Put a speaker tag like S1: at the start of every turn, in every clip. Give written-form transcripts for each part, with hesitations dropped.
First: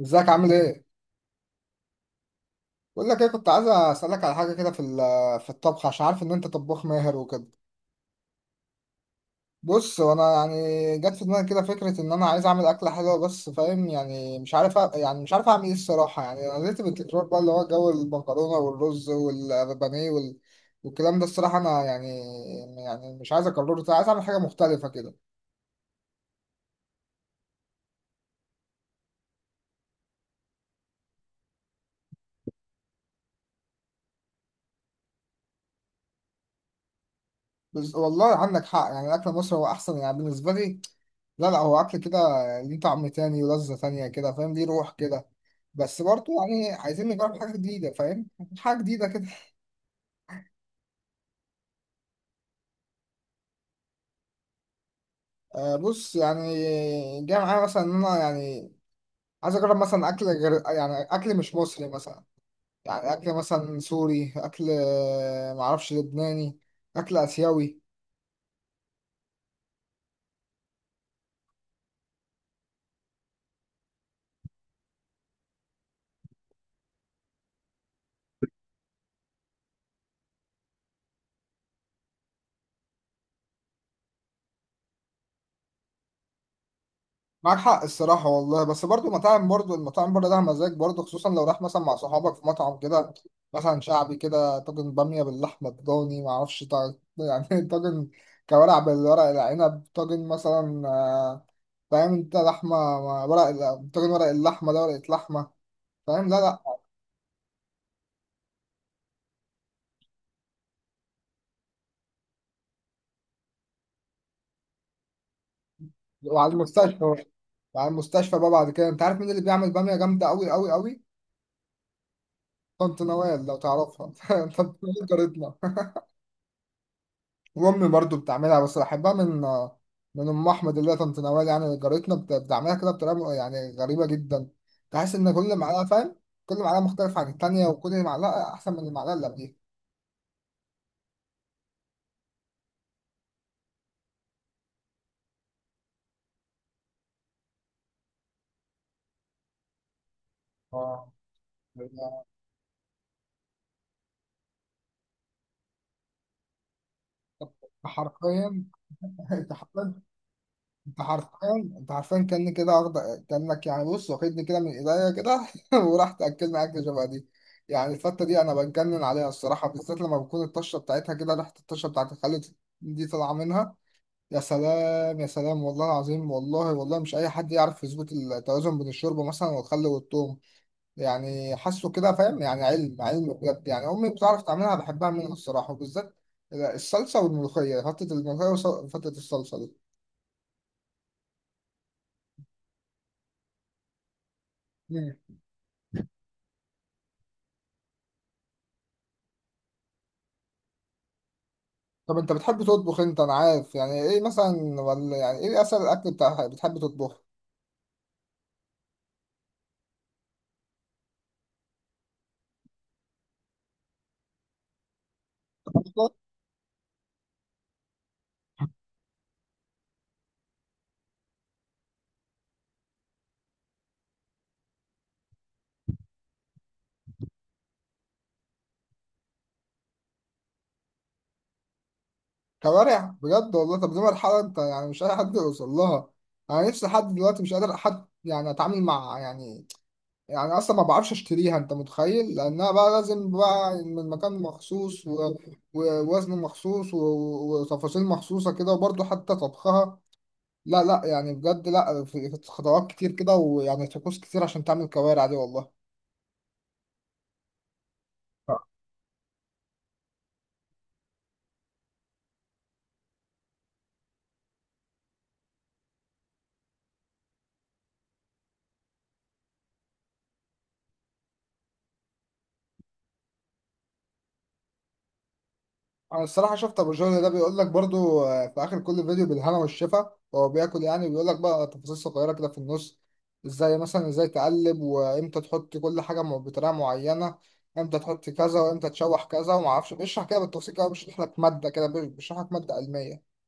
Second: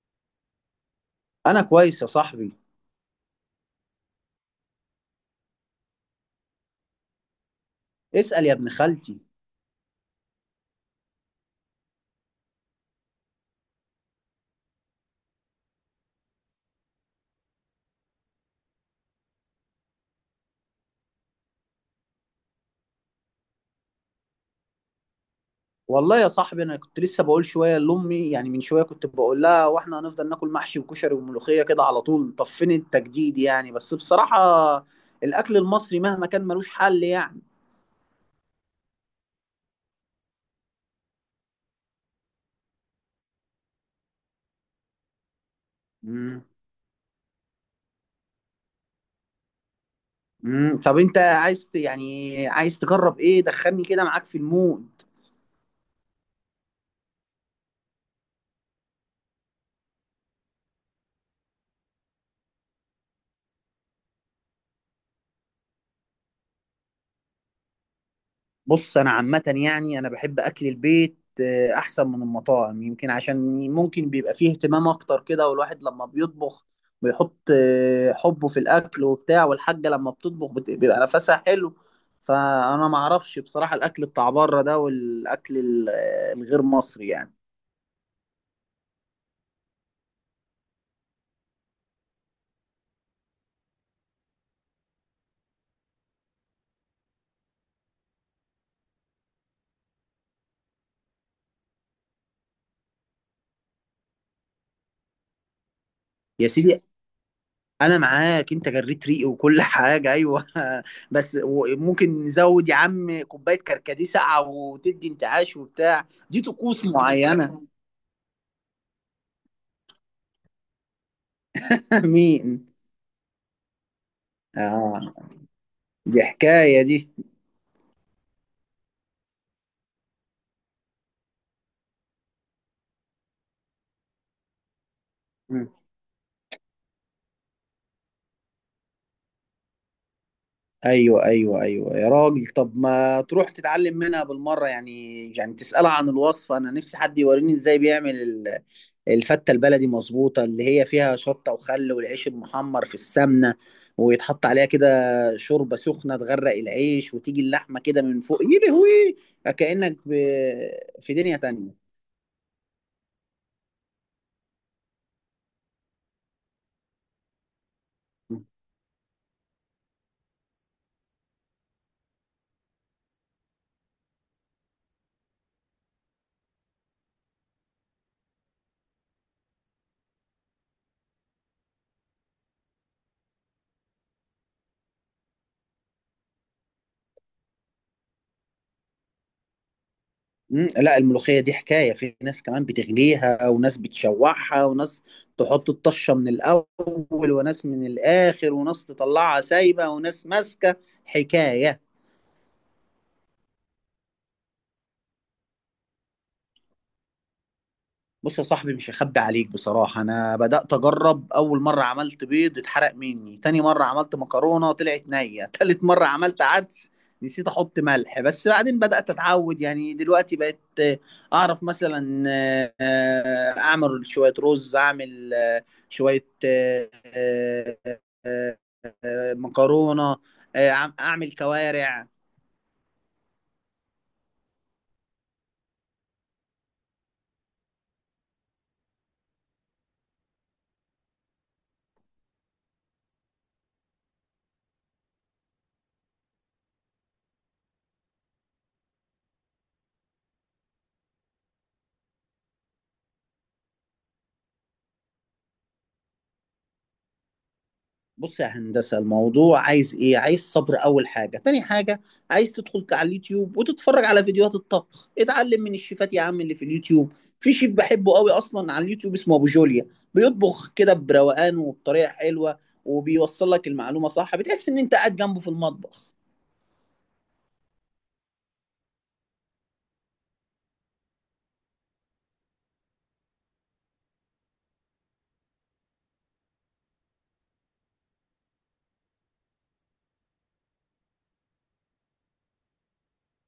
S1: ازيك عامل ايه؟
S2: انا كويس يا صاحبي.
S1: بقول لك ايه، كنت عايز اسالك على حاجه كده في الطبخ، عشان عارف ان انت طباخ ماهر وكده.
S2: اسال يا ابن خالتي.
S1: بص، وانا يعني جت في دماغي كده فكره ان انا عايز اعمل اكله حلوه، بس فاهم، يعني مش عارف يعني مش عارف اعمل ايه الصراحه. يعني انا زهقت بالتكرار بقى، اللي هو جو المكرونه والرز والبانيه والكلام ده الصراحه. انا يعني مش عايز اكرره تاني، عايز اعمل حاجه مختلفه كده.
S2: والله يا صاحبي، انا كنت لسه بقول شويه لامي، يعني من شويه كنت بقول لها، واحنا هنفضل ناكل محشي وكشري وملوخيه كده على طول؟ طب فين التجديد يعني؟ بس بصراحه الاكل المصري مهما كان ملوش حل يعني.
S1: بس والله عندك حق، يعني اكل مصر هو احسن يعني بالنسبه لي. لا لا، هو اكل كده ليه طعم تاني ولذه تانيه كده، فاهم؟ ليه روح كده. بس برضه
S2: امم
S1: يعني عايزين نجرب حاجة جديدة، فاهم؟ حاجة جديدة كده.
S2: طب انت عايز يعني عايز تجرب ايه؟ دخلني كده معاك في المود.
S1: آه، بص يعني جاي معايا مثلا إن أنا يعني عايز أجرب مثلا أكل غير، يعني أكل مش مصري مثلا. يعني أكل مثلا سوري، أكل معرفش، لبناني، أكل آسيوي.
S2: بص، انا عامه يعني انا بحب اكل البيت احسن من المطاعم، يمكن عشان ممكن بيبقى فيه اهتمام اكتر كده، والواحد لما بيطبخ بيحط حبه في الاكل وبتاع، والحاجه لما بتطبخ بيبقى نفسها حلو. فانا ما اعرفش بصراحه الاكل بتاع بره ده، والاكل الغير مصري يعني.
S1: معاك حق الصراحة والله، بس برضو مطاعم، برضو المطاعم بره ده مزاج برضو، خصوصا لو راح مثلا مع صحابك في مطعم كده، مثلا شعبي كده، طاجن بامية باللحمة الضاني، معرفش طاجن كوارع بالورق العنب، طاجن مثلا فاهم انت؟ لحمة مع ورق طاجن ورق اللحمة ده، ورقة لحمة. فاهم؟ لا
S2: يا
S1: لا.
S2: سيدي، انا معاك، انت جريت ريقي وكل حاجه، ايوه بس ممكن نزود يا عم كوبايه كركديه ساقعه وتدي انتعاش وبتاع؟ دي
S1: وعلى
S2: طقوس
S1: المستشفى.
S2: معينه.
S1: وعلى المستشفى بقى بعد كده. انت عارف مين اللي بيعمل بامية جامدة أوي أوي أوي؟
S2: مين؟
S1: طنط نوال لو تعرفها. طنط نوال
S2: اه،
S1: جارتنا.
S2: دي حكاية دي.
S1: وامي برضو بتعملها، بس بحبها من ام احمد، اللي هي طنط نوال، يعني جارتنا، بتعملها كده بطريقه يعني غريبه جدا. تحس ان كل
S2: مم.
S1: معلقه، فاهم، كل معلقه مختلفه عن التانيه، وكل معلقه احسن من المعلقه اللي قبليها.
S2: ايوه ايوه ايوه يا راجل، طب ما تروح تتعلم منها بالمرة يعني؟ يعني تسألها عن الوصفة. انا نفسي حد يوريني ازاي بيعمل الفتة البلدي مظبوطة، اللي هي
S1: اه،
S2: فيها شطة وخل والعيش المحمر في السمنة، ويتحط عليها كده شوربة سخنة تغرق العيش، وتيجي اللحمة كده من فوق،
S1: حرفيا.
S2: يلهوي.
S1: انت حرفيا،
S2: كأنك
S1: انت
S2: في دنيا
S1: حرفيا،
S2: تانية.
S1: انت حرفيا كأني كده واخد. كأنك يعني بص واخدني كده من ايديا كده. وراح تاكلني اكل شبه دي. يعني الفته دي انا بتجنن عليها الصراحه، بالذات لما بكون الطشه بتاعتها كده، ريحه الطشه بتاعت الخل دي طالعه منها. يا سلام، يا سلام، والله العظيم، والله والله مش اي حد يعرف يظبط التوازن بين الشوربه مثلا والخل والثوم. يعني حاسه كده، فاهم، يعني علم علم بجد. يعني امي بتعرف تعملها، بحبها منها الصراحه، وبالذات الصلصه والملوخيه، فتة الملوخيه وفتة الصلصه دي.
S2: مم، لا الملوخية دي حكاية، في ناس كمان بتغليها وناس بتشوحها وناس
S1: مم.
S2: تحط الطشة من الأول وناس من الآخر وناس تطلعها سايبة وناس ماسكة. حكاية.
S1: طب انت بتحب تطبخ انت، انا عارف، يعني ايه مثلا، ولا يعني ايه اسهل الاكل بتاع بتحب تطبخه؟
S2: بص يا صاحبي، مش هخبي عليك بصراحة، أنا بدأت أجرب. أول مرة عملت بيض اتحرق مني، تاني مرة عملت مكرونة طلعت نية تالت مرة عملت عدس نسيت أحط ملح. بس بعدين بدأت أتعود، يعني دلوقتي بقيت أعرف مثلا أعمل شوية رز، أعمل شوية آه، مكرونة، أعمل كوارع.
S1: كوارع بجد والله؟ طب دي مرحله، انت يعني مش اي حد يوصل لها. انا نفسي لحد دلوقتي مش قادر حد يعني اتعامل مع، يعني، يعني اصلا ما بعرفش اشتريها، انت متخيل؟ لانها بقى لازم بقى من مكان مخصوص ووزن مخصوص وتفاصيل مخصوصة كده، وبرضه حتى طبخها. لا لا، يعني بجد لا، في خطوات كتير كده، ويعني طقوس كتير عشان تعمل كوارع دي والله.
S2: بص يا هندسة، الموضوع عايز ايه؟ عايز صبر اول حاجة. تاني حاجة، عايز تدخل على اليوتيوب وتتفرج على فيديوهات الطبخ، اتعلم من الشيفات يا عم اللي في اليوتيوب. في شيف بحبه قوي اصلا على اليوتيوب اسمه ابو جوليا، بيطبخ كده بروقان وبطريقة حلوة، وبيوصل لك المعلومة صح، بتحس ان انت قاعد جنبه في المطبخ.
S1: انا الصراحه شفت ابو جهل ده، بيقول لك برضو، في اخر كل فيديو، بالهنا والشفا، هو بياكل. يعني بيقول لك بقى تفاصيل صغيره كده في النص، ازاي مثلا، ازاي تقلب، وامتى تحط كل حاجه بطريقه معينه، امتى تحط كذا وامتى تشوح كذا، وما اعرفش، بيشرح كده بالتفصيل كده، بيشرح لك ماده كده، بيشرح لك ماده علميه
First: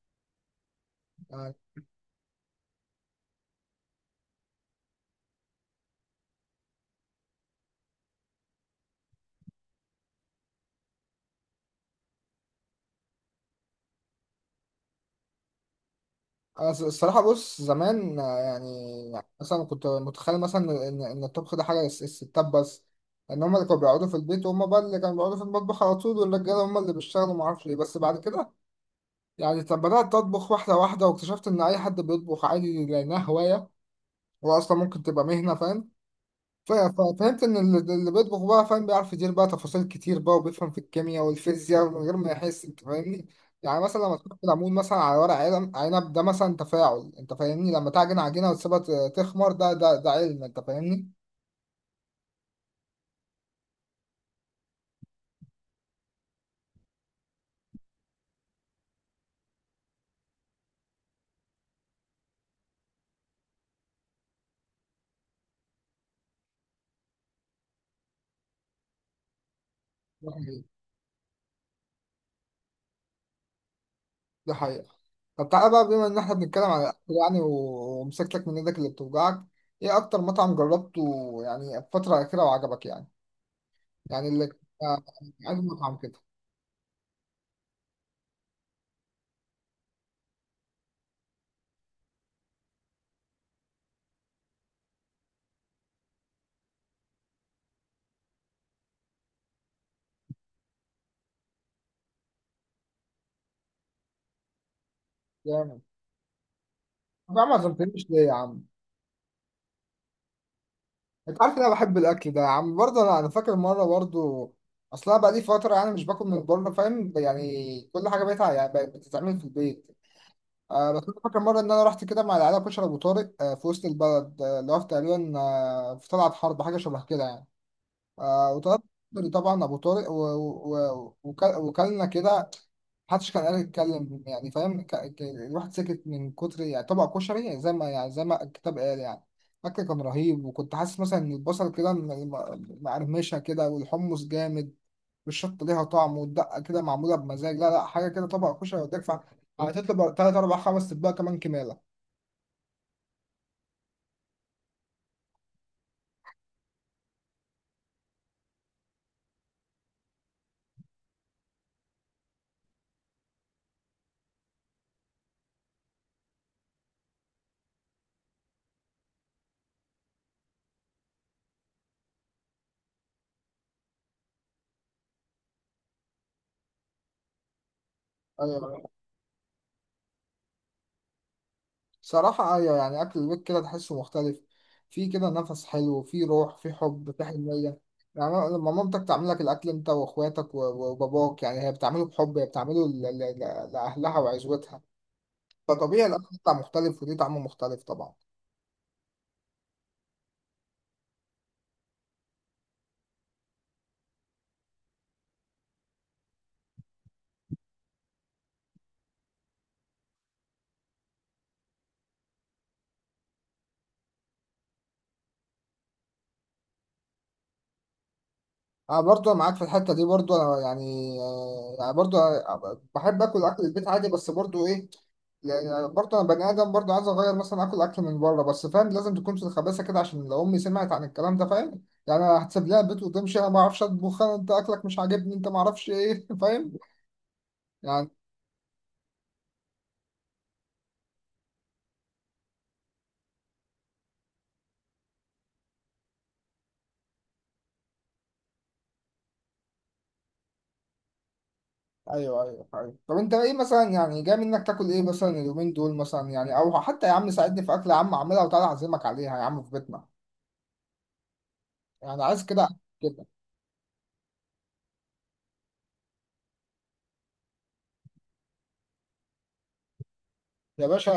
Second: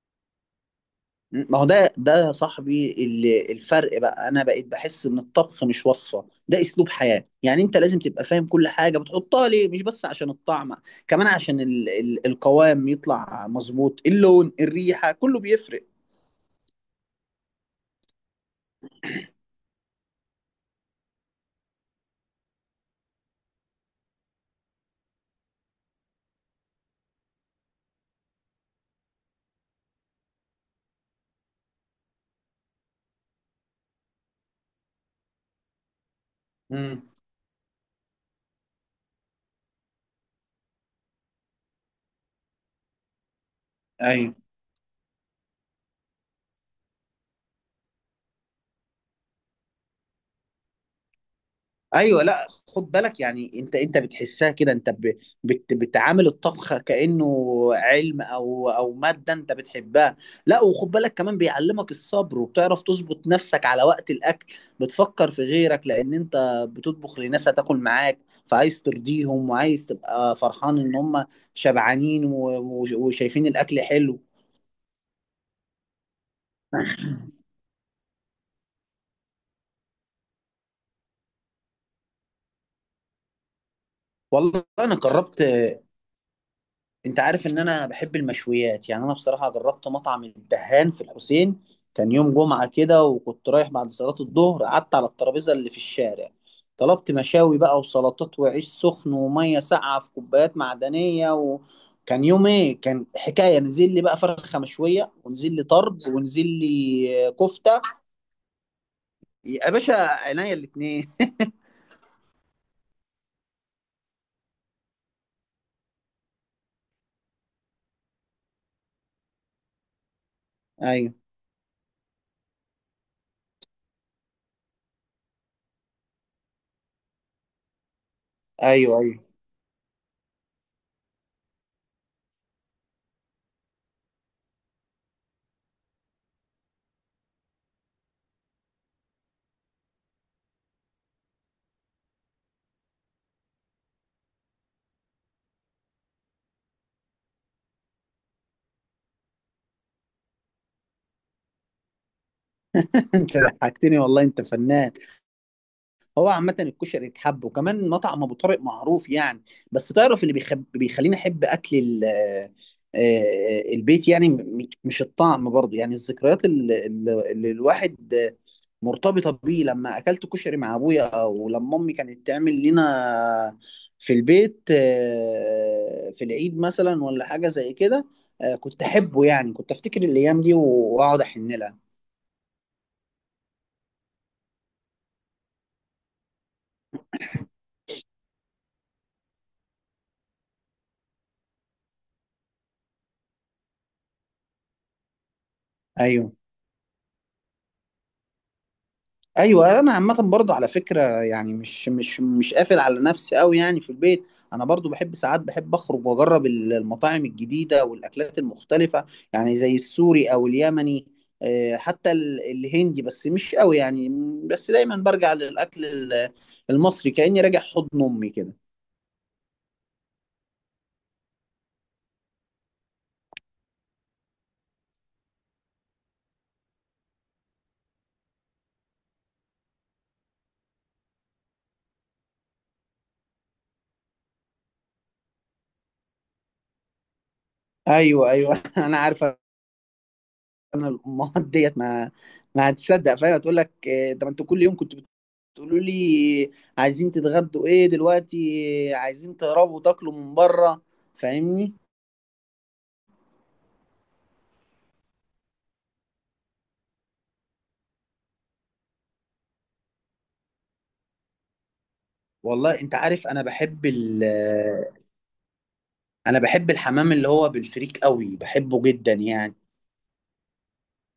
S1: يعني.
S2: ما هو ده يا صاحبي الفرق بقى. انا بقيت بحس ان الطبخ مش وصفه، ده اسلوب حياه. يعني انت لازم تبقى فاهم كل حاجه بتحطها ليه، مش بس عشان الطعم، كمان عشان ال القوام يطلع مظبوط، اللون، الريحه، كله بيفرق.
S1: انا الصراحه، بص زمان يعني، يعني مثلا كنت متخيل مثلا ان الطبخ ده حاجه الستات بس. ان هم اللي كانوا بيقعدوا في البيت، وهم بقى اللي كانوا بيقعدوا في المطبخ على طول، والرجاله هم اللي بيشتغلوا، ما اعرفش ليه. بس بعد كده يعني، طب بدأت تطبخ واحدة واحدة، واكتشفت إن أي حد بيطبخ عادي، لأنها هواية، هو أصلا ممكن تبقى مهنة، فاهم؟
S2: امم.
S1: ففهمت إن اللي بيطبخ بقى فاهم، بيعرف يدير بقى تفاصيل كتير بقى، وبيفهم في الكيمياء والفيزياء من غير ما يحس، أنت فاهمني؟ يعني مثلا لما
S2: ايوه
S1: تحط العمود مثلا على ورق علم عنب ده، مثلا تفاعل، أنت فاهمني؟ لما تعجن عجينة وتسيبها تخمر، ده علم، أنت فاهمني؟
S2: ايوه، لا خد بالك، يعني انت بتحسها كده، انت ب- بت بتعامل الطبخ كانه علم او ماده انت بتحبها. لا وخد بالك كمان بيعلمك الصبر، وبتعرف تظبط نفسك على وقت الاكل، بتفكر في غيرك لان انت بتطبخ لناس هتاكل معاك، فعايز ترضيهم وعايز
S1: ده
S2: تبقى
S1: حقيقة.
S2: فرحان ان هم شبعانين وشايفين الاكل حلو.
S1: ده حقيقة. طب تعالى بقى، بما إن إحنا بنتكلم عن الأكل يعني، ومسكتك من إيدك اللي بتوجعك، إيه أكتر مطعم جربته يعني الفترة الأخيرة وعجبك يعني؟ يعني اللي
S2: والله انا
S1: آه،
S2: جربت.
S1: عندي مطعم كده.
S2: انت عارف ان انا بحب المشويات يعني، انا بصراحه جربت مطعم الدهان في الحسين. كان يوم جمعه كده وكنت رايح بعد صلاه الظهر، قعدت على الترابيزه اللي في الشارع، طلبت مشاوي بقى وسلطات وعيش سخن وميه ساقعه في كوبايات معدنيه، وكان يوم ايه، كان حكايه. نزل لي بقى فرخه مشويه، ونزل لي
S1: جامد.
S2: طرب، ونزل لي
S1: طب يا عم ما
S2: كفته.
S1: عزمتنيش ليه يا عم،
S2: يا باشا عينيا الاتنين.
S1: انت عارف ان انا بحب الاكل ده يا عم، برضه انا فاكر مره برضه، اصلا بقى لي فتره يعني مش باكل من بره، فاهم؟ يعني كل حاجه بقت بتتعمل في البيت. بس
S2: ايوه
S1: انا فاكر مره ان انا رحت كده مع العيله، كشري ابو طارق، في وسط البلد، اللي هو في تقريبا في طلعت حرب حاجه شبه كده يعني، وطلبت
S2: ايوه ايوه.
S1: طبعا ابو طارق وكلنا كده، محدش كان قادر يتكلم، يعني فاهم، الواحد سكت من كتر يعني طبق كشري، يعني زي ما الكتاب قال يعني. الاكل كان رهيب، وكنت حاسس مثلا ان البصل كده مقرمشه كده، والحمص جامد، والشطه ليها طعم، والدقه كده معموله بمزاج. لا لا، حاجه كده طبق كشري وتدفع، هتطلب تلات اربع خمس اطباق كمان كماله.
S2: انت ضحكتني والله، انت فنان. هو عامة الكشري اتحب، وكمان مطعم أبو طارق معروف يعني. بس تعرف اللي بيخليني أحب أكل ال... آه، آه، البيت يعني، مش الطعم برضه، يعني الذكريات اللي الواحد مرتبطة بيه. لما أكلت كشري مع أبويا، أو لما أمي كانت تعمل لنا في البيت في العيد مثلا ولا حاجة زي كده، كنت
S1: ايوه.
S2: أحبه يعني. كنت أفتكر الأيام دي وأقعد أحن لها.
S1: صراحة أيوة، يعني أكل البيت كده تحسه مختلف، فيه كده نفس حلو، فيه روح، فيه حب، فيه حنية. يعني لما مامتك تعمل لك الأكل أنت وأخواتك وباباك، يعني هي بتعمله بحب، هي بتعمله لأهلها وعزوتها، فطبيعي
S2: أيوه
S1: الأكل بتاع مختلف وليه طعم مختلف طبعا.
S2: ايوه، انا عامه برضو على فكره يعني، مش قافل على نفسي قوي يعني. في البيت انا برضو بحب، ساعات بحب اخرج واجرب المطاعم الجديده والاكلات المختلفه، يعني زي السوري او اليمني، حتى الهندي، بس مش قوي يعني، بس دايما برجع للاكل المصري، كاني راجع حضن امي كده.
S1: انا برضو معاك في الحته دي، برضو انا يعني يعني برضو أنا بحب اكل البيت عادي، بس برضو ايه، يعني برضو انا بني ادم برضو، عايز اغير مثلا اكل اكل من بره، بس فاهم لازم تكون في الخباثه كده، عشان لو امي سمعت عن الكلام ده، فاهم يعني، أنا هتسيب لها البيت وتمشي، انا ما اعرفش اطبخ، انت اكلك مش عاجبني، انت ما اعرفش ايه فاهم يعني.
S2: ايوه ايوه انا عارفه. انا الامهات ديت ما هتصدق فاهم، تقول لك ده ما انت كل يوم كنت تقولوا لي عايزين تتغدوا ايه دلوقتي، عايزين تهربوا تاكلوا من بره، فاهمني.
S1: ايوه ايوه ايوه، طب انت ايه مثلا يعني، جاي منك تاكل ايه مثلا اليومين دول مثلا يعني، او حتى يا عم ساعدني في اكل يا عم، اعملها وتعالى اعزمك عليها يا عم في بيتنا، يعني عايز كده.
S2: والله انت عارف انا بحب انا بحب الحمام اللي هو بالفريك قوي، بحبه جدا يعني.
S1: يا باشا،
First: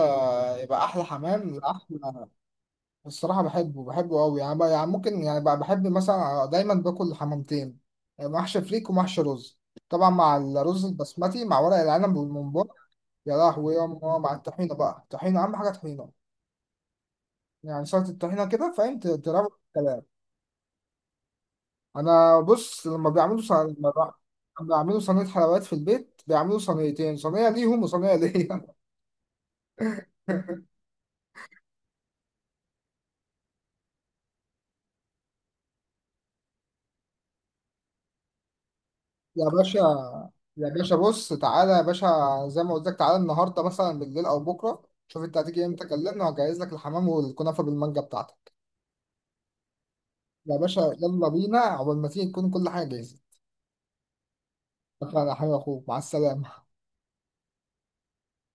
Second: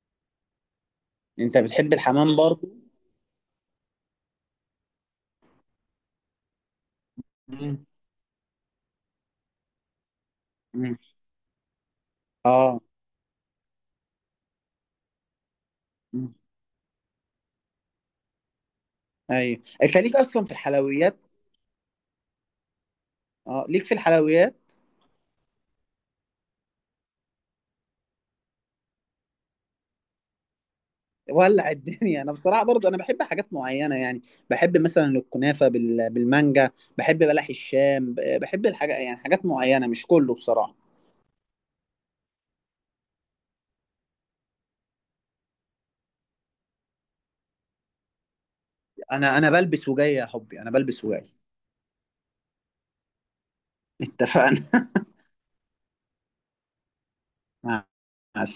S1: يبقى احلى
S2: انت
S1: حمام
S2: بتحب
S1: احلى.
S2: الحمام برضه؟
S1: الصراحه بحبه بحبه قوي يعني، بقى يعني ممكن يعني بقى بحب مثلا دايما باكل حمامتين،
S2: مم.
S1: محشي فريك ومحشي رز، طبعا مع الرز
S2: مم.
S1: البسمتي مع ورق العنب والممبار،
S2: اه.
S1: يا لهوي يا ماما، مع الطحينه بقى، الطحينه اهم حاجه، طحينه
S2: مم.
S1: يعني، سلطه الطحينه كده فاهم، تروق
S2: ايوه، انت
S1: الكلام.
S2: ليك اصلا في الحلويات.
S1: انا بص لما بيعملوا
S2: اه ليك في الحلويات.
S1: لما بيعملوا صينيه حلويات في البيت، بيعملوا صينيتين، صينيه ليهم وصينيه ليا.
S2: ولع الدنيا. انا بصراحه برضو انا بحب حاجات معينه يعني، بحب مثلا الكنافه بالمانجا، بحب بلح الشام، بحب الحاجه يعني، حاجات
S1: يا باشا،
S2: معينه مش كله
S1: يا
S2: بصراحه.
S1: باشا بص، تعالى يا باشا، زي ما قلت لك، تعالى النهارده مثلا بالليل او بكره، شوف انت هتيجي امتى كلمني، وهجهز لك الحمام والكنافه بالمانجا بتاعتك،
S2: انا بلبس وجاي يا
S1: يا
S2: حبي، انا
S1: باشا،
S2: بلبس وجاي.
S1: يلا بينا، عقبال ما تيجي تكون كل حاجه جاهزه.
S2: اتفقنا.
S1: شكرا يا حبيبي، اخوك، مع السلامه.
S2: مع مع